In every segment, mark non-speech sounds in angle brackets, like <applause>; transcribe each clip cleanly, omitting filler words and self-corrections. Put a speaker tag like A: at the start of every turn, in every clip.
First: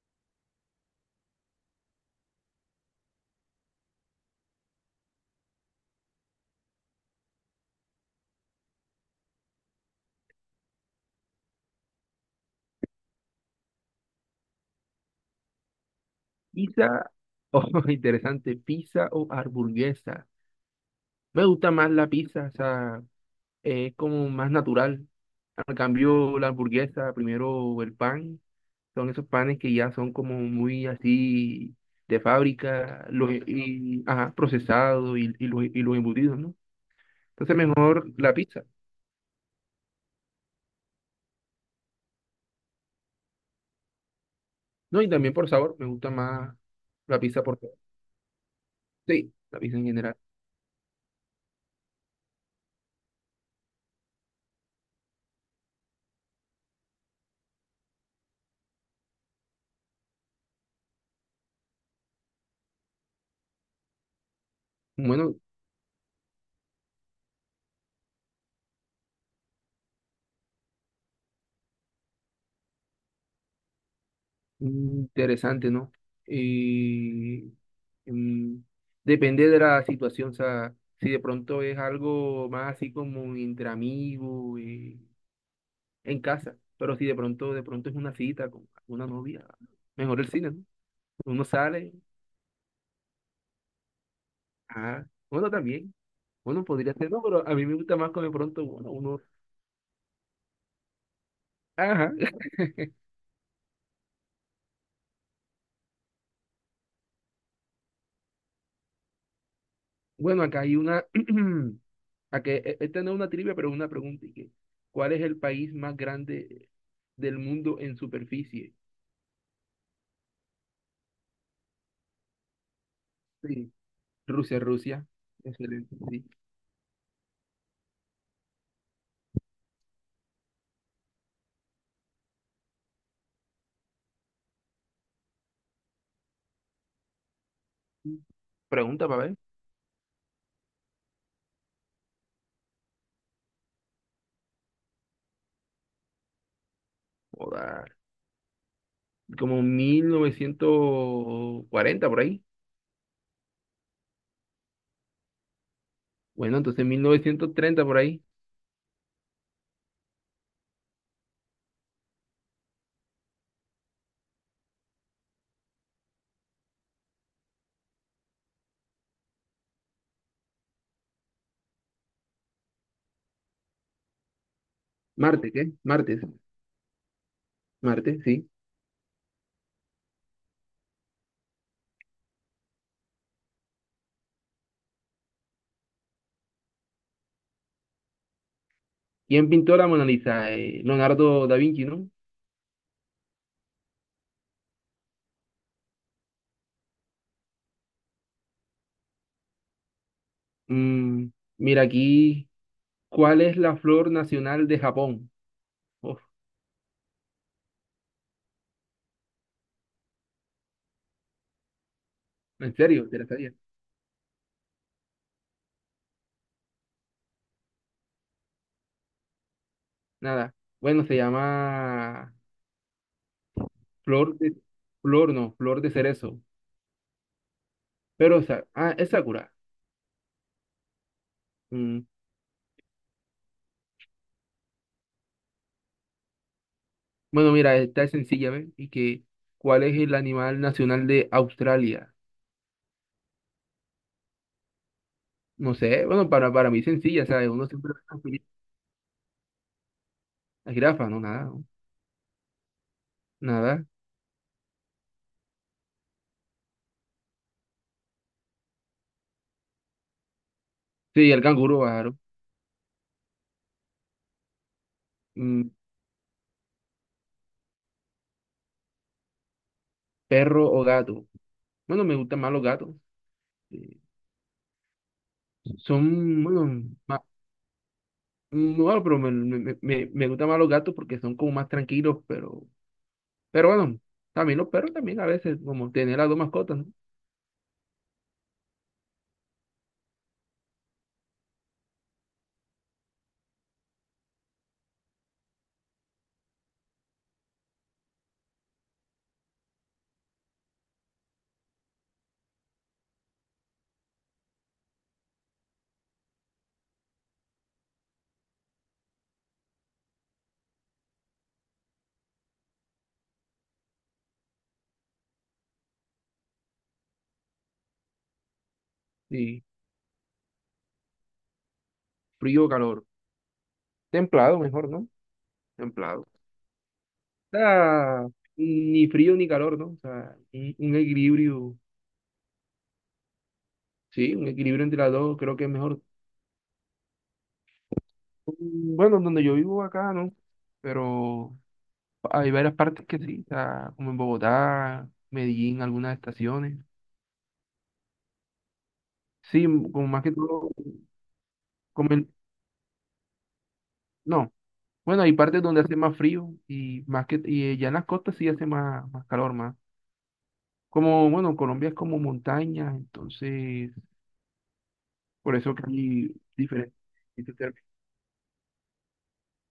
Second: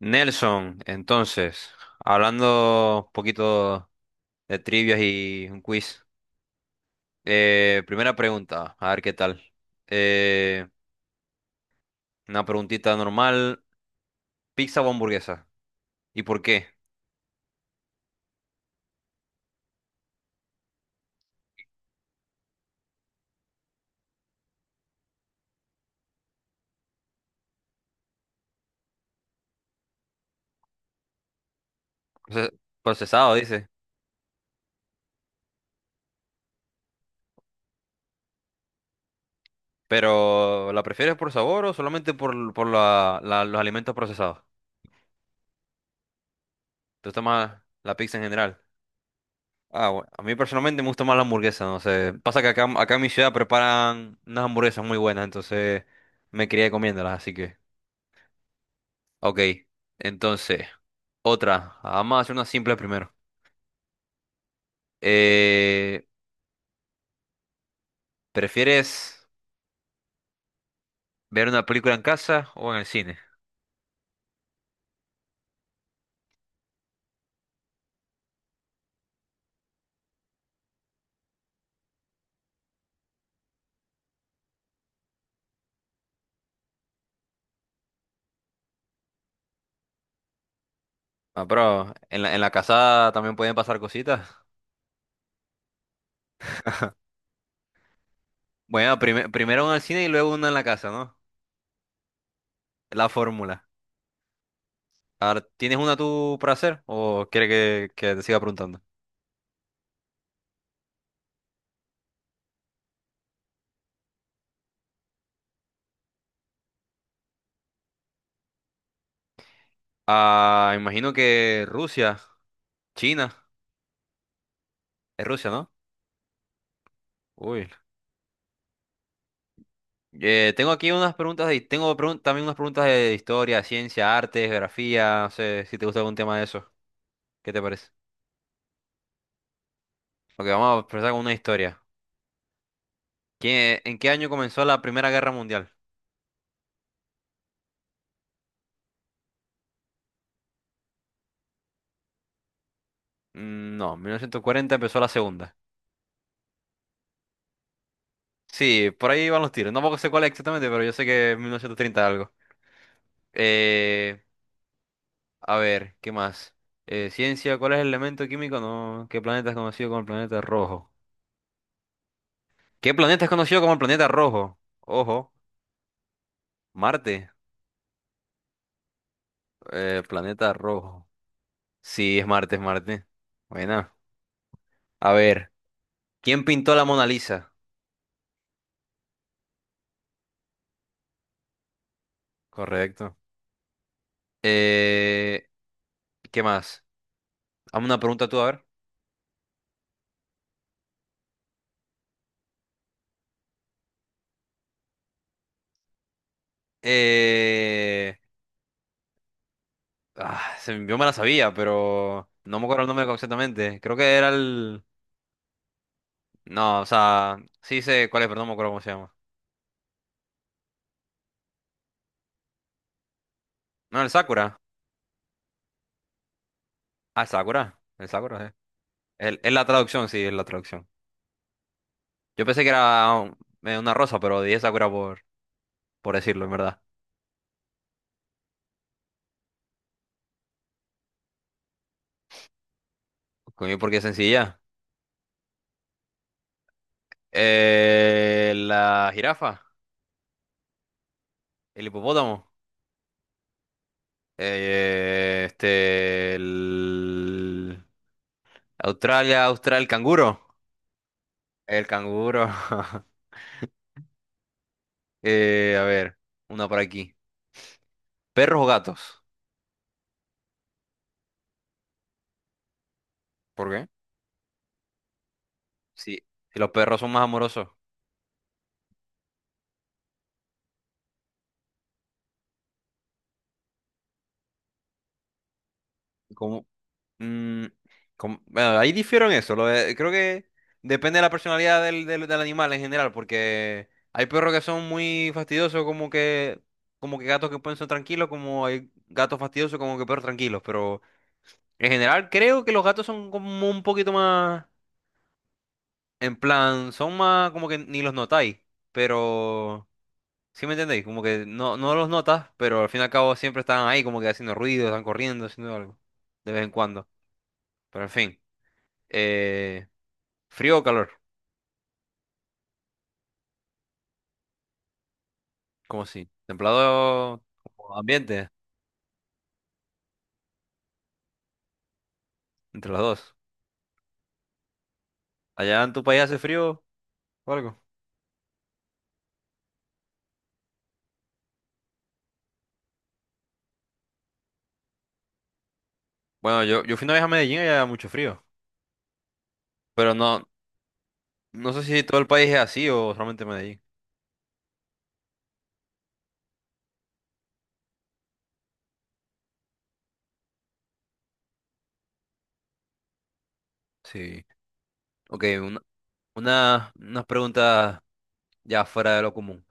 A: Nelson, entonces, hablando un poquito de trivias y un quiz. Primera pregunta, a ver qué tal. Eh, una preguntita normal, ¿pizza o hamburguesa? ¿Y por qué?
B: Pizza o <laughs> interesante, pizza o hamburguesa. Me gusta más la pizza, o sea, es como más natural. Al cambio, la hamburguesa, primero el pan, son esos panes que ya son como muy así de fábrica,
A: Procesado, dice.
B: ajá, procesados y los embutidos, ¿no? Entonces, mejor la pizza,
A: Pero, ¿la prefieres por sabor o solamente por los alimentos procesados?
B: ¿no? Y también por sabor, me gusta más
A: ¿Tú
B: la pizza por
A: tomas
B: sabor.
A: la pizza en general?
B: Sí, la pizza en
A: Ah, bueno,
B: general.
A: a mí personalmente me gusta más la hamburguesa, no sé. Pasa que acá en mi ciudad preparan unas hamburguesas muy buenas, entonces me crié comiéndolas, así que... Ok, entonces, otra. Vamos a hacer una simple primero.
B: Bueno,
A: Eh, ¿Prefieres ver una película en casa o en el cine?
B: interesante, ¿no? Eh, Mm, Depende de la situación, o sea, si de pronto es algo más así como entre amigos, en casa, pero si de pronto, es una cita con una novia, mejor el cine, ¿no? Uno
A: Ah,
B: sale,
A: pero en la casa también pueden pasar cositas.
B: ah, bueno, también, bueno, podría ser, no, pero a mí me gusta más con de pronto, bueno,
A: Bueno,
B: uno,
A: primero una en el cine y luego una en la casa, ¿no?
B: ajá, <laughs>
A: La fórmula. Ahora, ¿tienes una tú para hacer o quieres que te siga preguntando?
B: bueno, acá hay una, <clears throat> acá, esta no es una trivia, pero es una pregunta, y que, ¿cuál es el país más grande del mundo en superficie?
A: Ah, imagino que Rusia, China,
B: Sí, Rusia, Rusia,
A: es Rusia, ¿no?
B: excelente, sí.
A: Uy. Tengo aquí unas preguntas, también unas preguntas de historia, ciencia, arte, geografía, no sé si te gusta algún tema de eso. ¿Qué te parece?
B: Pregunta para ver.
A: Ok, vamos a empezar con una historia. ¿En qué año comenzó la Primera Guerra Mundial?
B: Joda, como 1940 por ahí.
A: No, 1940 empezó la Segunda.
B: Bueno, entonces 1930 por ahí.
A: Sí, por ahí van los tiros. No sé cuál es exactamente, pero yo sé que es 1930 algo. Eh, ¿Qué más? Ciencia, ¿cuál es el elemento químico? No, ¿qué planeta es conocido como el planeta rojo? ¿Qué planeta es conocido como el planeta rojo? Ojo,
B: Marte, ¿qué? Martes.
A: Marte.
B: Marte, sí.
A: Planeta rojo. Sí, es Marte, es Marte. Bueno, a ver, ¿quién pintó la Mona Lisa?
B: ¿Quién pintó la Mona Lisa? Leonardo da Vinci, ¿no?
A: Correcto. Eh, ¿Qué más? Hazme una pregunta tú, a ver.
B: Mm, mira aquí, ¿cuál es la flor nacional de Japón? Uf,
A: Eh, ah, se Yo me la sabía, pero no me
B: ¿en
A: acuerdo el
B: serio?
A: nombre
B: ¿Te la sabías?
A: exactamente. Creo que era el... No, o sea, sí sé cuál es, pero no me acuerdo cómo se llama.
B: Nada. Bueno, se llama
A: No, el
B: flor
A: Sakura.
B: de... Flor, no, flor de cerezo.
A: Ah, el Sakura. El
B: Pero,
A: Sakura, sí.
B: ah, es Sakura.
A: Es la traducción, sí, es la traducción.
B: Mm,
A: Yo pensé que era una rosa, pero dije Sakura por decirlo, en verdad.
B: Bueno, mira, esta es sencilla, ¿ves? Y que, ¿cuál es el animal nacional de Australia?
A: Coño, porque es sencilla.
B: No sé, bueno, para mí sencilla, ¿sabes? Uno siempre ve
A: La jirafa,
B: la jirafa, no, nada, no,
A: el hipopótamo,
B: nada.
A: este, el Australia, el canguro,
B: Sí, el canguro,
A: el
B: claro.
A: canguro. <laughs>
B: Mm,
A: Eh, a ver, una por aquí. ¿Perros o gatos?
B: perro o gato. Bueno, me gustan más los gatos.
A: ¿Por qué?
B: Eh,
A: Sí,
B: Son,
A: si los
B: bueno,
A: perros son
B: más,
A: más amorosos.
B: bueno pero me gustan más los gatos porque son como más tranquilos, pero bueno, también los perros también a veces, como tener las dos
A: ¿Cómo?
B: mascotas, ¿no?
A: Mm, bueno, ahí difiero en eso. Creo que depende de la personalidad del animal en general, porque hay perros que son muy fastidiosos, como que gatos que pueden ser tranquilos, como hay gatos fastidiosos, como que perros tranquilos. Pero en general creo que los gatos son como un poquito más, en plan, son más como que ni los notáis, pero... ¿Sí me entendéis? Como que no los notas, pero al fin y al cabo siempre están ahí como que haciendo ruido, están corriendo, haciendo algo, de vez en cuando. Pero en fin.
B: Sí,
A: Eh, ¿Frío o calor?
B: frío o calor. Templado mejor, ¿no?
A: ¿Cómo
B: Templado.
A: así? ¿Templado como
B: Sea,
A: ambiente?
B: ni frío ni calor, ¿no? O sea, un equilibrio,
A: Entre los dos.
B: sí, un equilibrio entre las dos, creo que es
A: ¿Allá en
B: mejor.
A: tu país hace frío o algo?
B: Bueno, donde yo vivo acá, ¿no? Pero hay varias partes que sí, o sea, como en Bogotá, Medellín, algunas
A: Bueno,
B: estaciones.
A: yo fui una vez a Medellín y había mucho frío.
B: Sí, como
A: Pero
B: más que
A: no,
B: todo,
A: no sé si
B: como
A: todo el
B: en-
A: país es así o solamente Medellín.
B: no. Bueno, hay partes donde hace más frío y más que y ya en las costas sí hace más calor, más. Como, bueno, Colombia es como montaña, entonces,
A: Sí. Ok,
B: por eso que hay
A: unas
B: diferentes.
A: preguntas ya fuera de lo común.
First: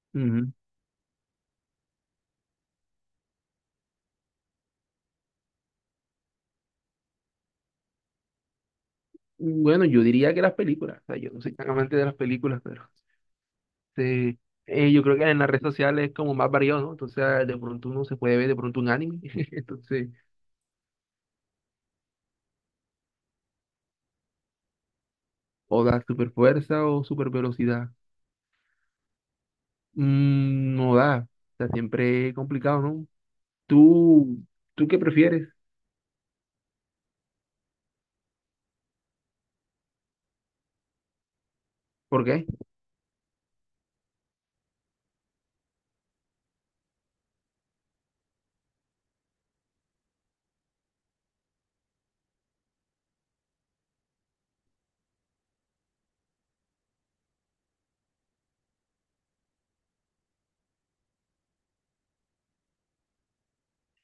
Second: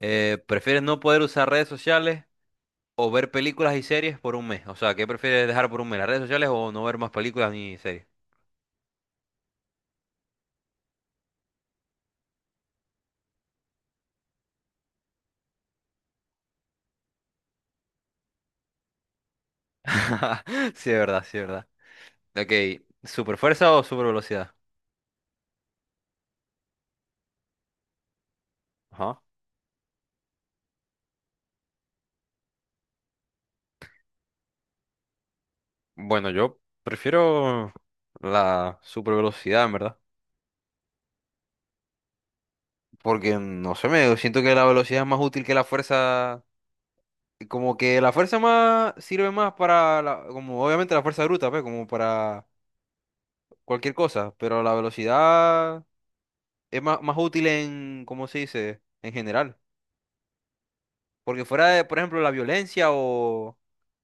A: ¿Prefieres no poder usar redes sociales o ver películas y series por un mes? O sea, ¿qué prefieres dejar por un mes? ¿Las redes sociales o no ver más películas ni series?
B: Bueno, yo diría que las películas, o sea, yo no soy tan amante de las películas, pero este, yo creo que en las redes sociales es como más variado, ¿no? Entonces, ah, de pronto uno se puede ver de pronto un anime, <laughs> entonces,
A: <laughs> Sí, es verdad, sí, es verdad. Ok, ¿super fuerza o super velocidad?
B: o da super fuerza o super velocidad.
A: Ajá.
B: No da, o sea, siempre es complicado, ¿no? ¿Tú, tú qué prefieres?
A: Bueno, yo prefiero la super velocidad, en ¿verdad?
B: ¿Por qué?
A: Porque no sé, me siento que la velocidad es más útil que la fuerza. Como que la fuerza más sirve más para como obviamente la fuerza bruta, pues, como para cualquier cosa, pero la velocidad es más útil en, ¿cómo se dice? En general. Porque fuera de, por ejemplo, la violencia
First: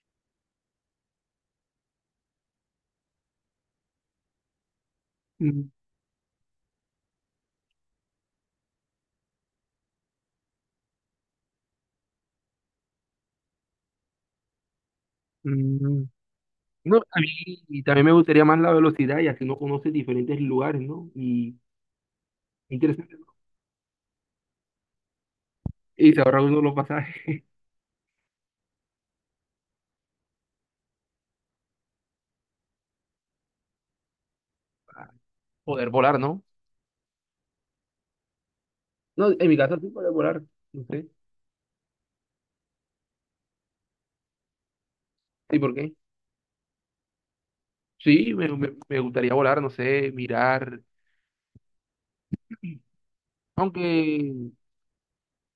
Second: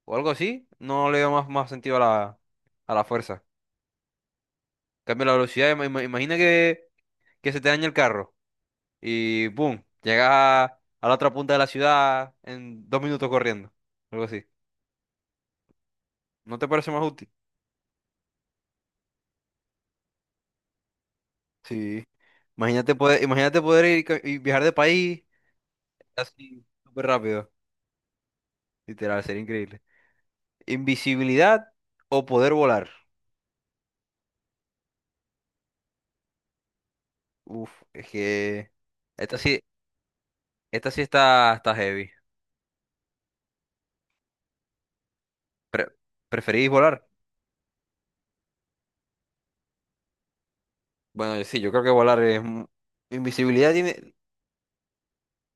A: o algo así, no le veo más sentido a a la fuerza. En cambio, la velocidad,
B: Mm,
A: imagina que se te daña el carro. Y boom, llegas a la otra punta de la ciudad en 2 minutos corriendo. Algo así.
B: mm,
A: ¿No te parece
B: no,
A: más
B: a
A: útil?
B: mí también me gustaría más la velocidad y así uno conoce diferentes lugares, ¿no? Y
A: Sí.
B: interesante, ¿no?
A: Imagínate poder ir ca- y viajar de país
B: Y se ahorra uno
A: así
B: los
A: súper
B: pasajes
A: rápido. Literal, sería increíble. Invisibilidad o poder volar.
B: <laughs> para poder volar, ¿no?
A: Uf, es que
B: No,
A: esta
B: en mi
A: sí,
B: caso sí podría volar, no
A: esta sí
B: sé.
A: está heavy.
B: ¿Y por
A: Pre-
B: qué?
A: ¿Preferís volar?
B: Sí, me gustaría volar, no sé, mirar.
A: Bueno, sí, yo creo que volar es... Invisibilidad
B: Aunque
A: tiene...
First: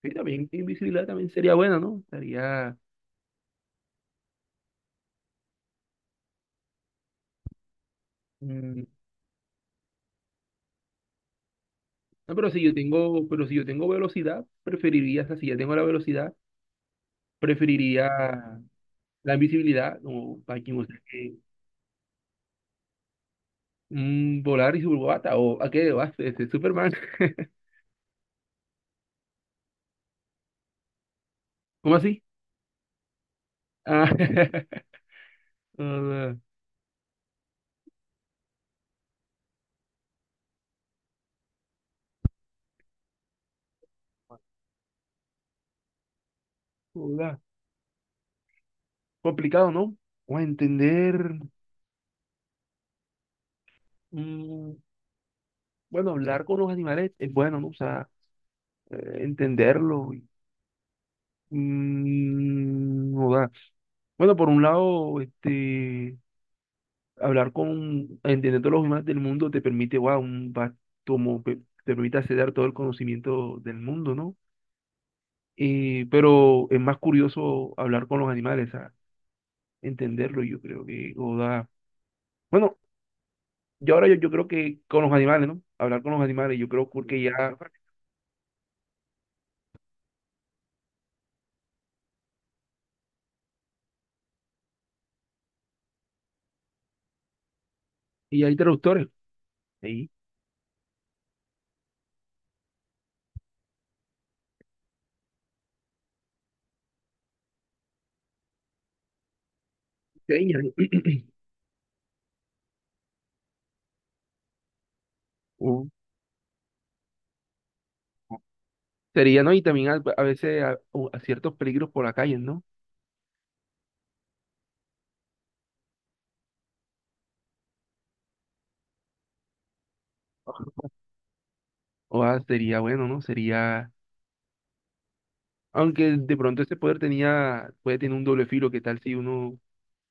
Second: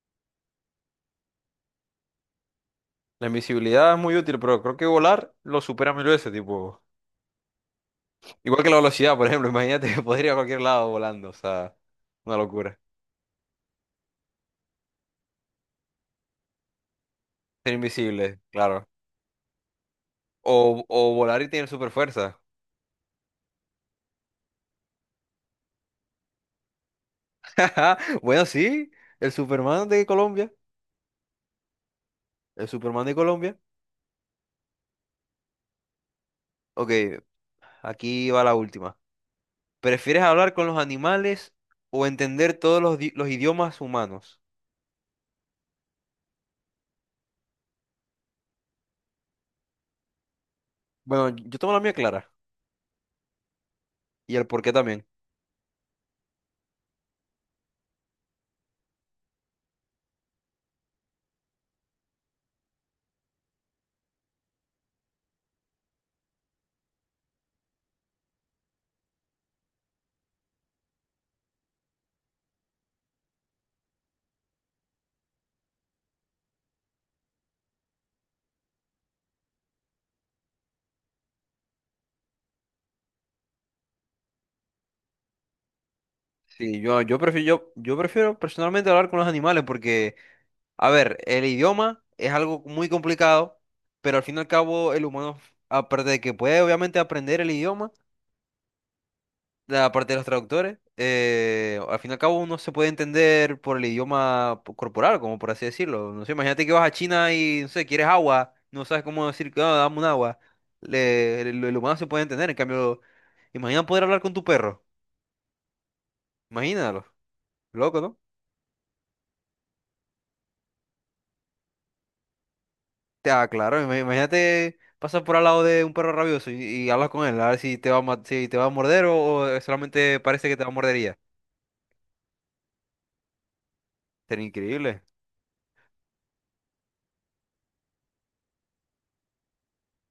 B: sí, también invisibilidad también sería buena, ¿no? Estaría.
A: La invisibilidad es muy útil, pero creo que volar lo supera mil veces, tipo... Igual que la
B: mm,
A: velocidad, por ejemplo, <laughs> imagínate que podría ir a cualquier lado volando, o sea,
B: no,
A: una locura.
B: pero si yo tengo velocidad, preferiría, o sea, si ya tengo la velocidad,
A: Ser
B: preferiría
A: invisible, claro.
B: la invisibilidad, como para quien usted
A: O
B: que
A: volar y tener super fuerza.
B: volar y superbata, o a qué vas, este, Superman. <laughs>
A: <laughs> Bueno, sí, el Superman de Colombia.
B: ¿Cómo así?
A: El Superman de Colombia.
B: Ah, <laughs> hola,
A: Ok, aquí va la última. ¿Prefieres hablar con los animales o entender todos los idiomas humanos?
B: hola. Complicado, ¿no? O a
A: Bueno,
B: entender.
A: yo tengo la mía clara y el por qué
B: mm,
A: también.
B: bueno, hablar con los animales es bueno, ¿no? O sea, entenderlo. O sea, bueno, por un lado, este, entendiendo los animales del mundo te permite, wow, un, va- como, pe- te permite acceder todo el conocimiento del mundo, ¿no? Pero es más curioso hablar con los animales, a sea, entenderlo, yo creo que, o sea, bueno, yo creo que con los animales, ¿no? Hablar con los animales, yo
A: Sí,
B: creo que ya,
A: yo prefiero personalmente hablar con los animales porque, a ver, el idioma es algo muy complicado, pero al fin y al cabo el humano, aparte de que puede obviamente aprender el idioma,
B: y hay traductores,
A: la
B: ahí,
A: parte de los traductores, al fin y al cabo uno se puede entender por el idioma corporal, como por así decirlo. No sé, imagínate que vas a China y, no sé, quieres agua, no sabes cómo decir, "Ah, dame un agua."
B: señas, <clears throat>
A: El humano se puede entender, en cambio, imagina poder hablar con tu perro,
B: ¿no?
A: imagínalo, loco, ¿no?
B: Sería, ¿no? Y también a veces a ciertos peligros por la calle, ¿no?
A: Ah, claro, imagínate pasar por al lado de un perro rabioso y hablas con él, a ver si te va si te va a morder o solamente parece que te va a morder y ya.
B: O ah, sería bueno, ¿no? Sería,
A: Sería increíble.
B: aunque de pronto ese poder tenía, puede tener un doble filo, ¿qué tal si uno, o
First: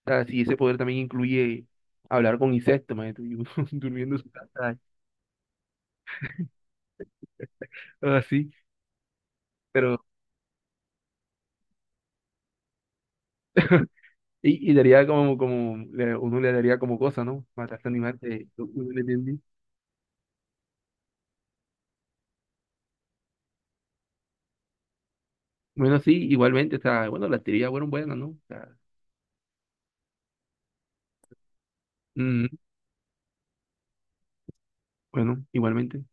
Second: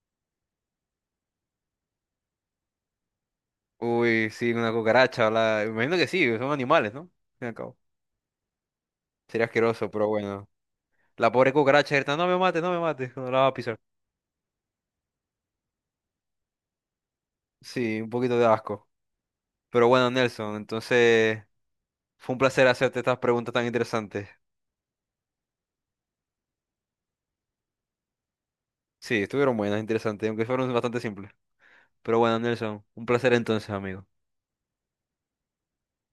B: sea, si ese poder también incluye hablar con insectos, man, y uno <laughs> durmiendo en
A: Uy,
B: su
A: sí, una
B: casa,
A: cucaracha, la... imagino que sí, son animales, ¿no? Al fin y al cabo.
B: o así,
A: Sería asqueroso,
B: pero,
A: pero bueno. La pobre cucaracha grita, no me mates, no me mates, no la va a pisar.
B: y daría como, uno le daría como cosa, ¿no? Matar a
A: Sí, un
B: animales,
A: poquito de asco.
B: uno le entiende.
A: Pero bueno, Nelson, entonces fue un placer hacerte estas preguntas tan interesantes.
B: Bueno, sí, igualmente, o sea, bueno, las teorías fueron buenas, ¿no? O sea,
A: Sí, estuvieron buenas, interesantes, aunque fueron bastante simples. Pero bueno,
B: mm,
A: Nelson, un placer entonces, amigo.
B: bueno, igualmente.